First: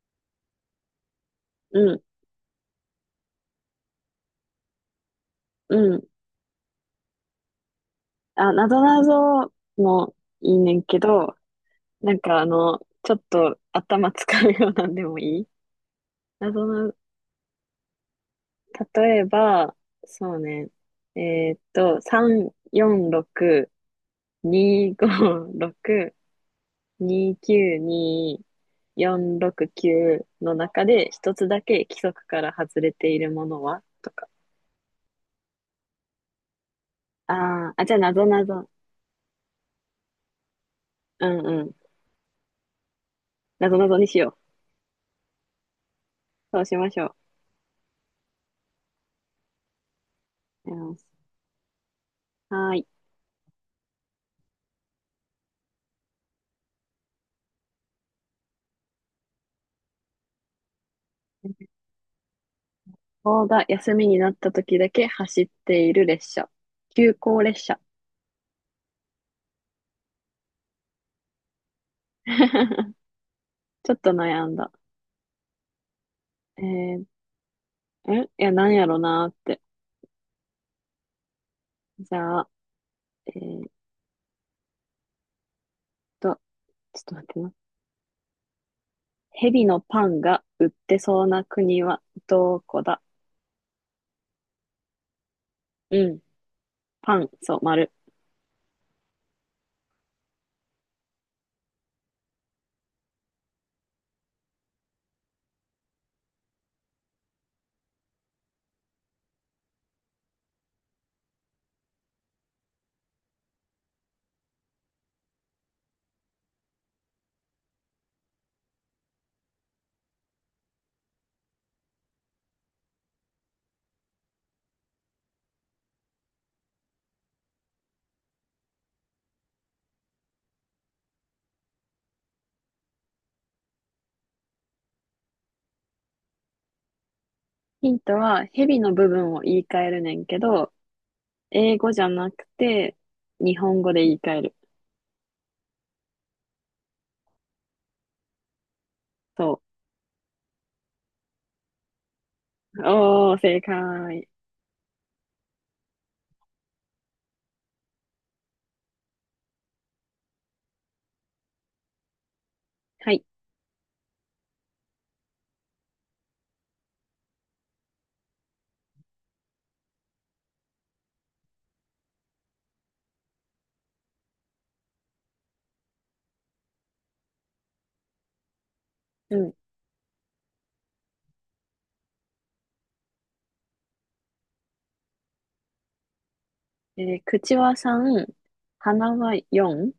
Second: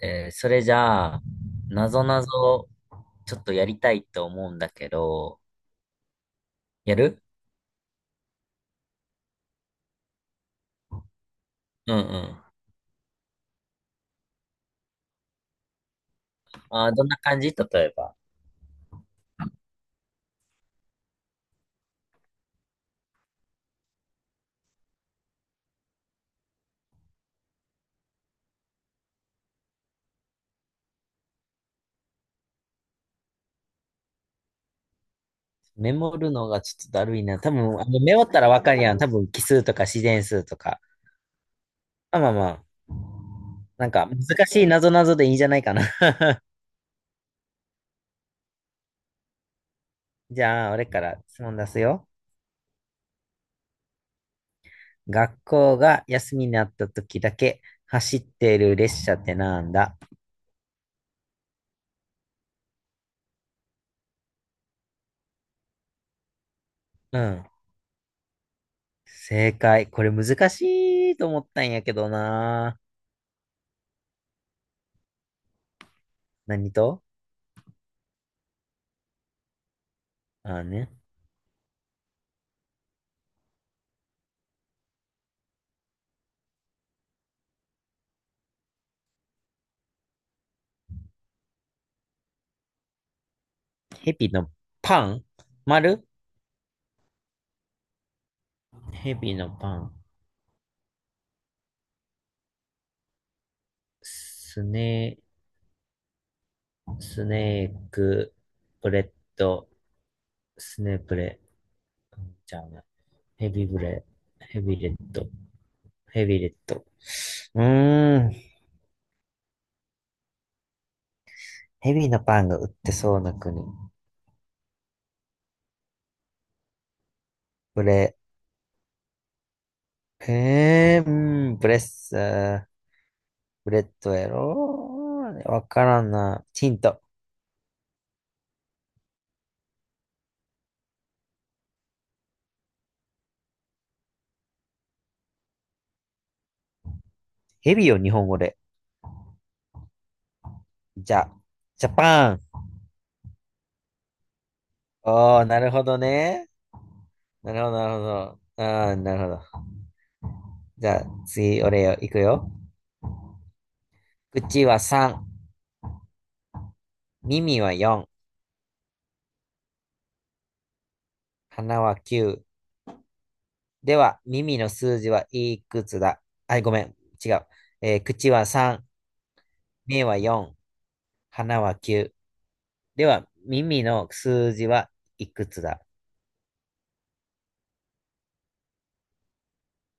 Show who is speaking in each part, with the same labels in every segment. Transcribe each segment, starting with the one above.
Speaker 1: それじゃあ、
Speaker 2: う
Speaker 1: な
Speaker 2: ん、
Speaker 1: ぞなぞ、ちょっとやりたいと思うんだけど、
Speaker 2: うん。
Speaker 1: やる。
Speaker 2: あ、なぞなぞもいいねんけど、
Speaker 1: うんう
Speaker 2: なんか
Speaker 1: ん。
Speaker 2: ちょっと頭使うようなんでもいいなぞな、
Speaker 1: どんな感じ例えば。
Speaker 2: 例えば、そうね、3、4、6、2、5、6、2、9、2、4、6、9の中で一つだけ規則から外れているものはとか。
Speaker 1: メモるのがちょっとだるいな。多
Speaker 2: あー
Speaker 1: 分、
Speaker 2: あ、じゃあな
Speaker 1: メモ
Speaker 2: ぞ
Speaker 1: った
Speaker 2: な
Speaker 1: らわ
Speaker 2: ぞ。
Speaker 1: かるやん。多分、奇数とか自然数とか。
Speaker 2: うんうん。
Speaker 1: まあまあまあ。
Speaker 2: なぞな
Speaker 1: なん
Speaker 2: ぞに
Speaker 1: か、
Speaker 2: しよう。
Speaker 1: 難しいなぞなぞでいいんじゃないかな。
Speaker 2: そうしましょ
Speaker 1: じゃ
Speaker 2: う。
Speaker 1: あ、俺
Speaker 2: うん、
Speaker 1: から質問出すよ。
Speaker 2: はーい。
Speaker 1: 学校が休みになった時だけ走ってる列車ってなんだ？
Speaker 2: そうだ、休みになった時だけ走っている列車。急
Speaker 1: う
Speaker 2: 行
Speaker 1: ん。
Speaker 2: 列車。
Speaker 1: 正解。これ難しいと思ったんやけどな。
Speaker 2: ちょっと悩んだ。え
Speaker 1: 何
Speaker 2: ー、
Speaker 1: と、
Speaker 2: んいや、なんやろなーって。
Speaker 1: あね。
Speaker 2: じゃあ、えーっと、ちょっと待ってな。蛇のパンが売ってそうな国はどこだ？
Speaker 1: ヘビのパン丸、
Speaker 2: うん。パン、そう、丸。
Speaker 1: ヘビのパン。スネ、スネーク、ブレッド、スネブレ。うん、じゃあね。ヘビブレ、ヘビレッド、ヘビレッド。うーん。ヘビのパンが売ってそうな国。ブレ、うん、ブレッサー、ブレッドやろ、わからんな。ヒント。
Speaker 2: ヒントは、蛇の部分を言い換えるねんけど、英語じゃなくて、日本語で言い換える。
Speaker 1: ヘビを日本語で。
Speaker 2: そ
Speaker 1: じゃ、ジャパン。
Speaker 2: う。おー、正解。
Speaker 1: おー、なるほどね。なるほど、なるほど。ああ、なるほど。じゃあ、次、俺よ、いくよ。
Speaker 2: はい。
Speaker 1: 口は3、耳は4、鼻は9。では、耳の数字はいくつだ？あ、ごめん、違う。口は3、
Speaker 2: うん。
Speaker 1: 目は4、鼻は9。では、耳の数字はいくつだ？
Speaker 2: 口は3、鼻は4、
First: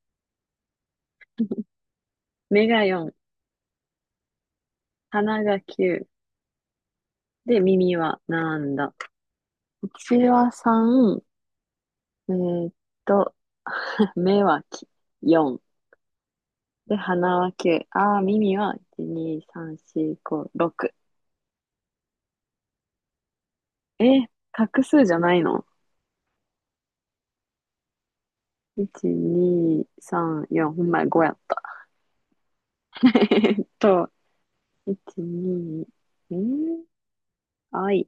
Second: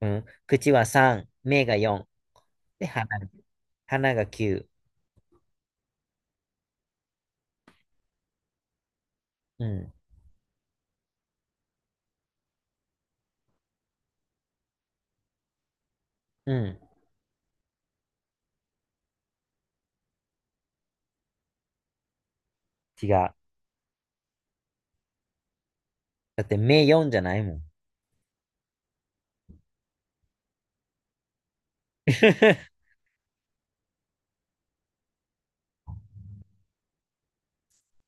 Speaker 1: うん。口は3、目が4、
Speaker 2: 目が
Speaker 1: で、
Speaker 2: 4、
Speaker 1: 鼻が9。
Speaker 2: 鼻が9、で、耳はなんだ。
Speaker 1: うん、
Speaker 2: 口は3、えーっと、目は4、
Speaker 1: うん、
Speaker 2: で、鼻は9、あー、耳は1、2、3、4、5、6。
Speaker 1: 違う。
Speaker 2: えー、画数じゃないの？
Speaker 1: だって、目4じゃないもん。
Speaker 2: 1、2、3、4、ほんまや、5やった。
Speaker 1: ち
Speaker 2: えーっと、1、2、えー、あい、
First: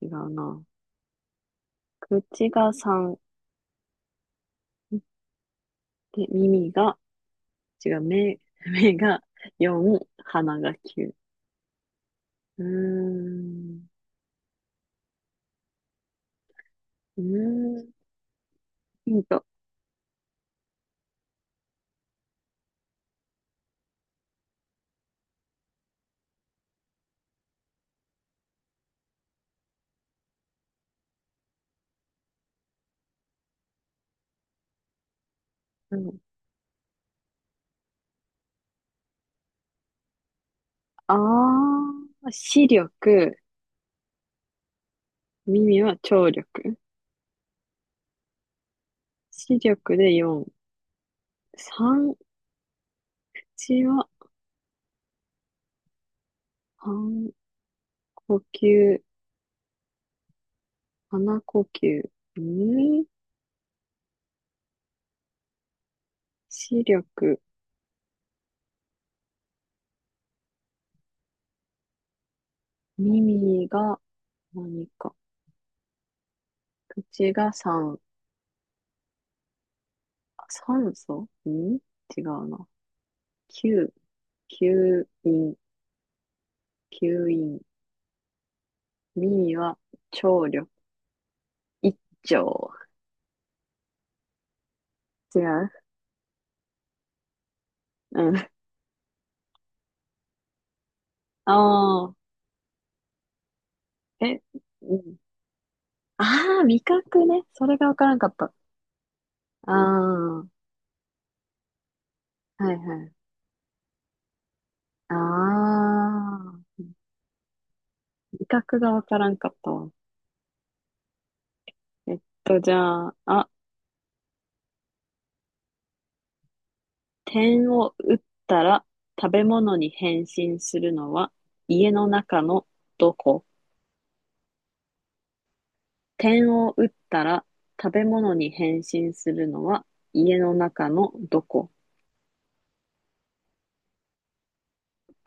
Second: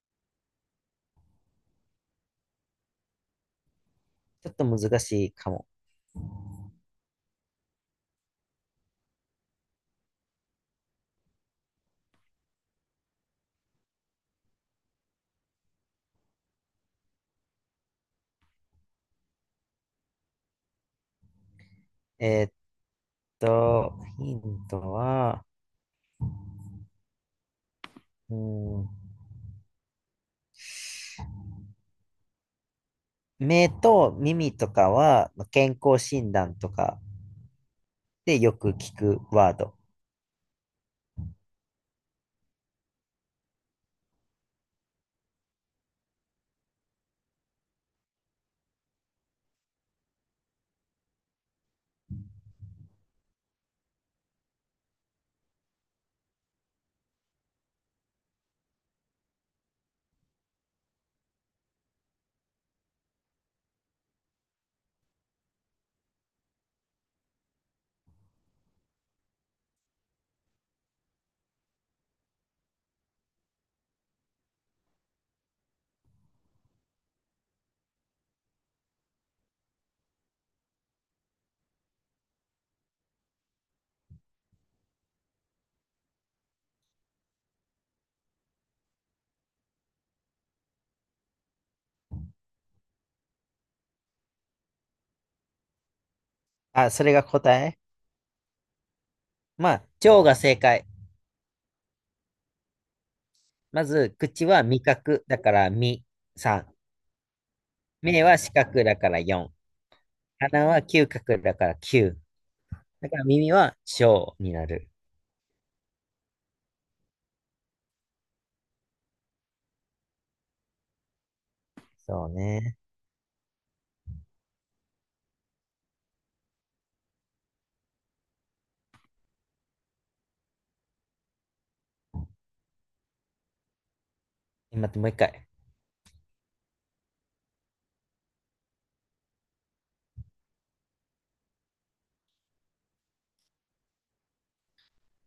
Speaker 2: 違うな。口が3、
Speaker 1: ょっと難しいかも。
Speaker 2: で、耳が、違う、目、目が4、鼻が9。うーん。うーん、ヒント。
Speaker 1: えーヒントは、うん、目と耳とかは健
Speaker 2: う
Speaker 1: 康
Speaker 2: ん、
Speaker 1: 診断とかでよく聞くワード。
Speaker 2: ああ、視力、耳は聴力。視力で4。3、口は半呼吸、鼻呼吸。うん、視力、耳が何か。口が酸、酸素、うん、違うな。吸、吸引、吸引。耳は聴力、一聴。違う。
Speaker 1: あ、それが答え？
Speaker 2: うん。あ
Speaker 1: まあ、腸が正解。
Speaker 2: あ、
Speaker 1: まず、
Speaker 2: え、
Speaker 1: 口は味
Speaker 2: うん、
Speaker 1: 覚だから味。
Speaker 2: ああ、味覚ね。それがわからん
Speaker 1: 目
Speaker 2: かっ
Speaker 1: は
Speaker 2: た。
Speaker 1: 視覚だから四。
Speaker 2: ああ、は
Speaker 1: 鼻は嗅覚だから九。
Speaker 2: いは
Speaker 1: だ
Speaker 2: い。
Speaker 1: から耳は小になる。
Speaker 2: ああ、味覚がわからんかったわ。
Speaker 1: そう
Speaker 2: じ
Speaker 1: ね。
Speaker 2: ゃあ、あ、点を打ったら食べ物に変身するのは家の中のどこ？
Speaker 1: 待って、もう一回。
Speaker 2: 点を打ったら食べ物に変身するのは家の中のどこ？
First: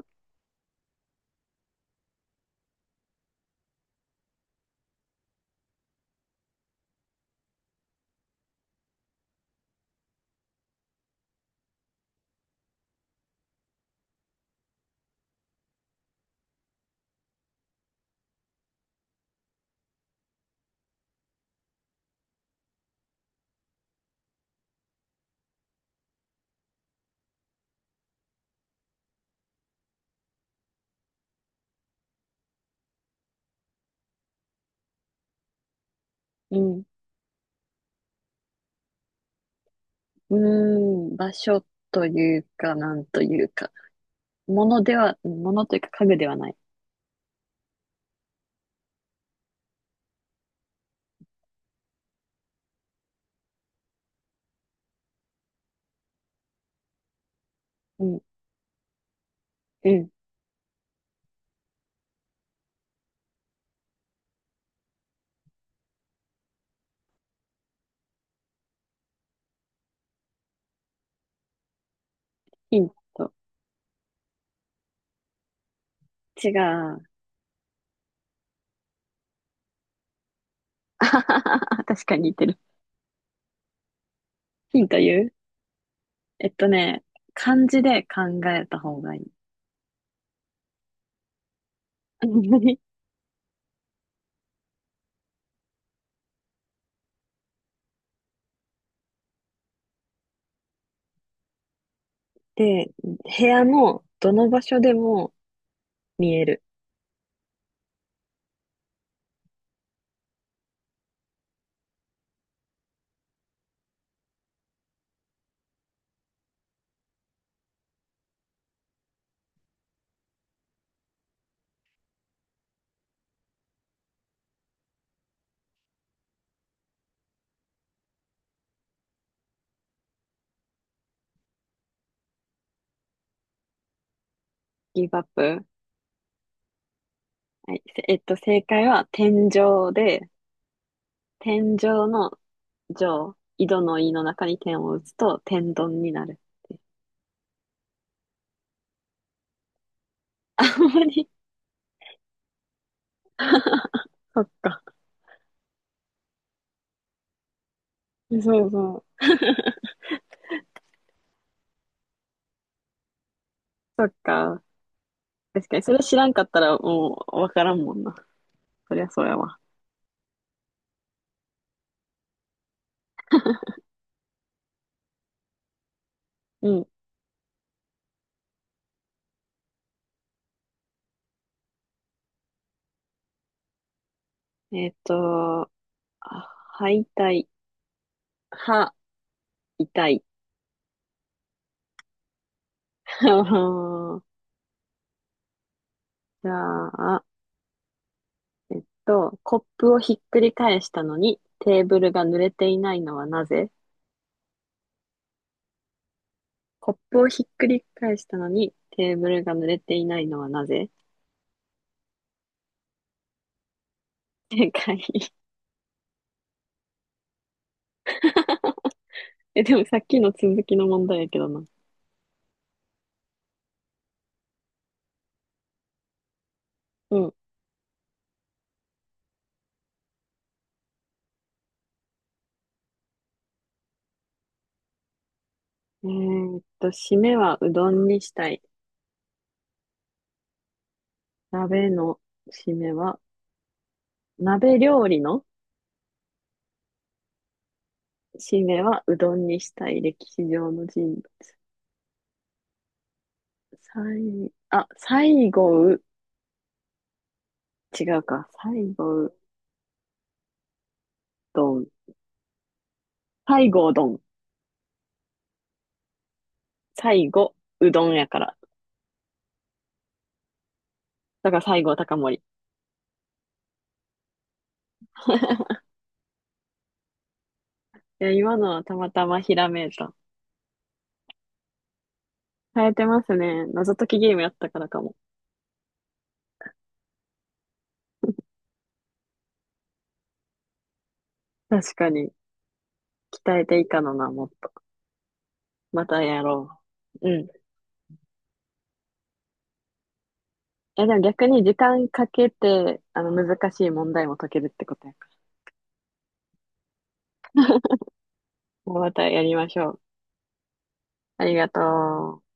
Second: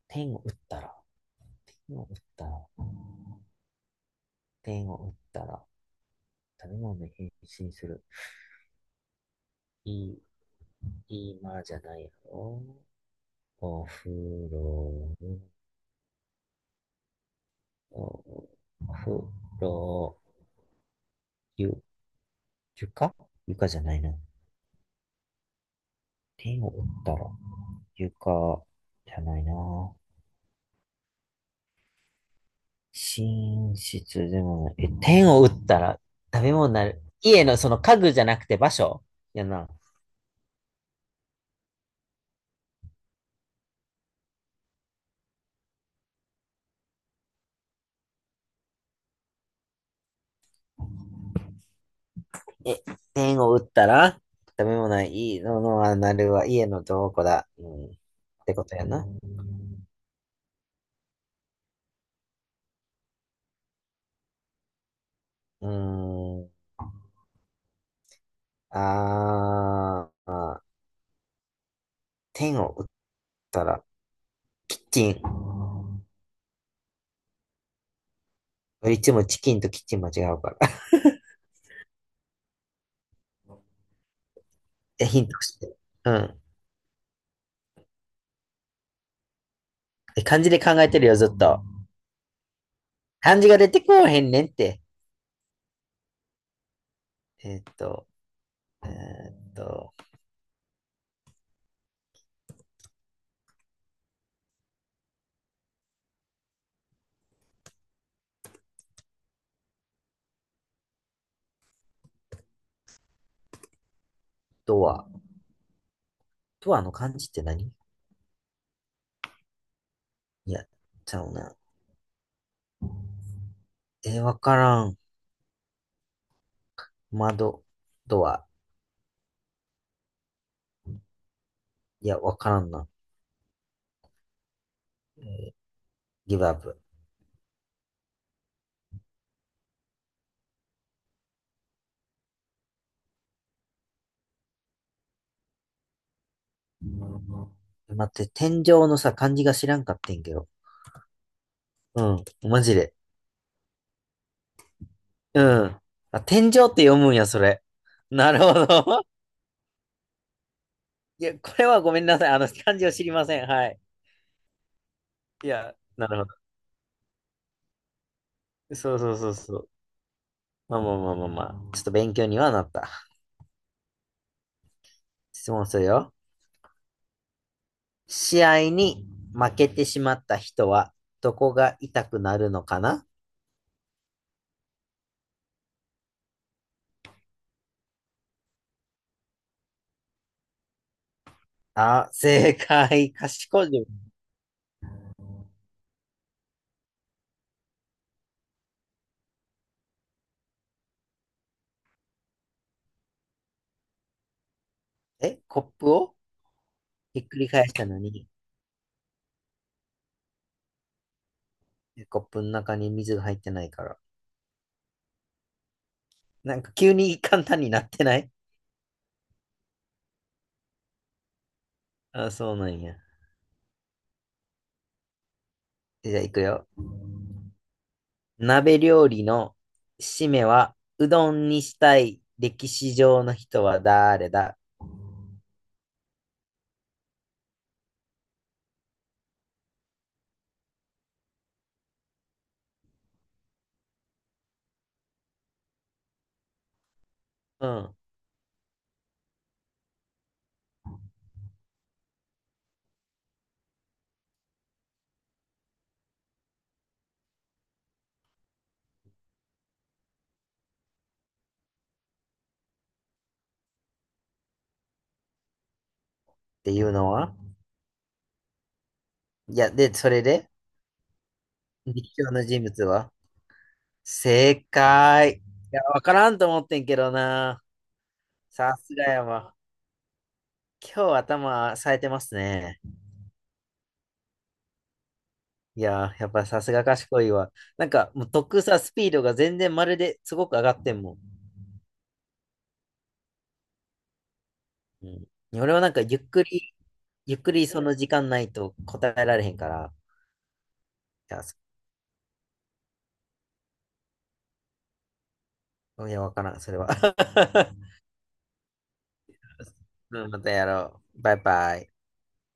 Speaker 1: 点を打ったら、点を打ったら、点を打ったら、食べ物に変身する。いい？今じゃないよ。お風呂、お風呂、ゆ、床床じゃないな。天を打ったら、床じゃないな。寝室でもない。え、天を打ったら食べ
Speaker 2: う
Speaker 1: 物に
Speaker 2: ん。
Speaker 1: なる。家のその家具じゃなくて場所やな。
Speaker 2: うーん、場所というか、なんというか。物では、物というか家具ではない。
Speaker 1: え、天を打ったら食べ物ない。いいのはなるは家のどこだ。うん。っ
Speaker 2: うん。
Speaker 1: てことやな。
Speaker 2: うん、
Speaker 1: うーん。あーあー。天を
Speaker 2: ヒ
Speaker 1: 打っ
Speaker 2: ント。
Speaker 1: たら、キッチン。
Speaker 2: 違う。
Speaker 1: いつもチキンとキッチン間違うから。
Speaker 2: 確かに似てる。ヒント
Speaker 1: え、ヒ
Speaker 2: 言
Speaker 1: ン
Speaker 2: う。
Speaker 1: トして。うん。
Speaker 2: ね、漢字で考えた方がい
Speaker 1: え、漢字で考えてるよ、ずっと。
Speaker 2: い。
Speaker 1: 漢字が出てこうへんねんって。えーっと、えーっと、
Speaker 2: で、部屋のどの場所でも見える。
Speaker 1: ドア。ドアの漢字って何？いや、ちゃうな。わからん。窓、ドア。いや、わからんな。
Speaker 2: ギブアップ。
Speaker 1: ギブアップ。
Speaker 2: はい。せえっと、正解は天井で、天井の上、井戸の井の中に点を打つと天丼になるっていう。
Speaker 1: 待って、天井のさ、漢字が知らんかってんけど。
Speaker 2: ほんまに。
Speaker 1: うん、マジで。
Speaker 2: そっか。
Speaker 1: うん。あ、天井って読むんや、それ。なるほ
Speaker 2: そうそ
Speaker 1: ど。
Speaker 2: う。
Speaker 1: いや、これはごめんなさい。漢字を知りません。はい。
Speaker 2: そっか。
Speaker 1: い
Speaker 2: 確
Speaker 1: や、
Speaker 2: かに、それ
Speaker 1: な
Speaker 2: 知ら
Speaker 1: るほ
Speaker 2: んかったらもうわからんもんな。
Speaker 1: ど。
Speaker 2: そ
Speaker 1: そう
Speaker 2: りゃ
Speaker 1: そう
Speaker 2: そう
Speaker 1: そう
Speaker 2: や
Speaker 1: そ
Speaker 2: わ。
Speaker 1: う。まあまあまあまあまあ。ちょっと勉強にはなった。質問するよ。
Speaker 2: うん。
Speaker 1: 試合に負けてしまった人は、どこが痛くなるのかな？
Speaker 2: えっと、あ、歯痛い歯、痛い。
Speaker 1: あ、正解。賢い。
Speaker 2: じゃあ、コップをひっくり返したのにテーブルが濡れていないのはなぜ？
Speaker 1: え、コップを
Speaker 2: コップ
Speaker 1: ひ
Speaker 2: を
Speaker 1: っく
Speaker 2: ひ
Speaker 1: り
Speaker 2: っ
Speaker 1: 返
Speaker 2: く
Speaker 1: し
Speaker 2: り
Speaker 1: たの
Speaker 2: 返し
Speaker 1: に、
Speaker 2: たのにテーブルが濡れていないのはなぜ？
Speaker 1: コップの中に水が入ってないから。
Speaker 2: 正解。
Speaker 1: なんか急に簡単になってない？
Speaker 2: え、でもさっきの続きの問題やけどな。
Speaker 1: あ、そうなんや。じゃあ行くよ。
Speaker 2: うん。
Speaker 1: 鍋料理の締めは、うどんにしたい歴史上の人は誰だ？
Speaker 2: 締めはうどんにしたい。鍋の締めは、鍋料理の
Speaker 1: うん。っ
Speaker 2: 締めはうどんにしたい。歴史上の人物。あ、最後う、違うか。最後うどん。最後うどん。
Speaker 1: ていうの
Speaker 2: 最
Speaker 1: は、
Speaker 2: 後うどんやから。
Speaker 1: いや、で、それで、
Speaker 2: だから最後
Speaker 1: 歴史
Speaker 2: 高
Speaker 1: 上
Speaker 2: 森。
Speaker 1: の人物は？正解。い や、わからんと思ってんけどな。
Speaker 2: いや、今の
Speaker 1: さ
Speaker 2: は
Speaker 1: す
Speaker 2: た
Speaker 1: が
Speaker 2: ま
Speaker 1: や
Speaker 2: たまひ
Speaker 1: わ。
Speaker 2: らめいた。
Speaker 1: 今日頭冴えてますね。
Speaker 2: 変えてますね。謎解きゲームやったからかも。
Speaker 1: いや、やっぱさすが賢いわ。なんか、もうスピードが全然まるですごく上がってんもん。
Speaker 2: 確かに。鍛えていかのな、もっと。
Speaker 1: うん。俺はなんか
Speaker 2: またやろう。
Speaker 1: ゆ
Speaker 2: う
Speaker 1: っ
Speaker 2: ん。い
Speaker 1: くりその時間ないと答えられへんから。
Speaker 2: や、でも
Speaker 1: いや
Speaker 2: 逆に時間かけて、難しい問題も解けるってことやから。
Speaker 1: いや、わからん、それは。
Speaker 2: もうまたやりましょう。
Speaker 1: うん、またやろう。バイ
Speaker 2: ありが
Speaker 1: バ
Speaker 2: と
Speaker 1: イ。
Speaker 2: う。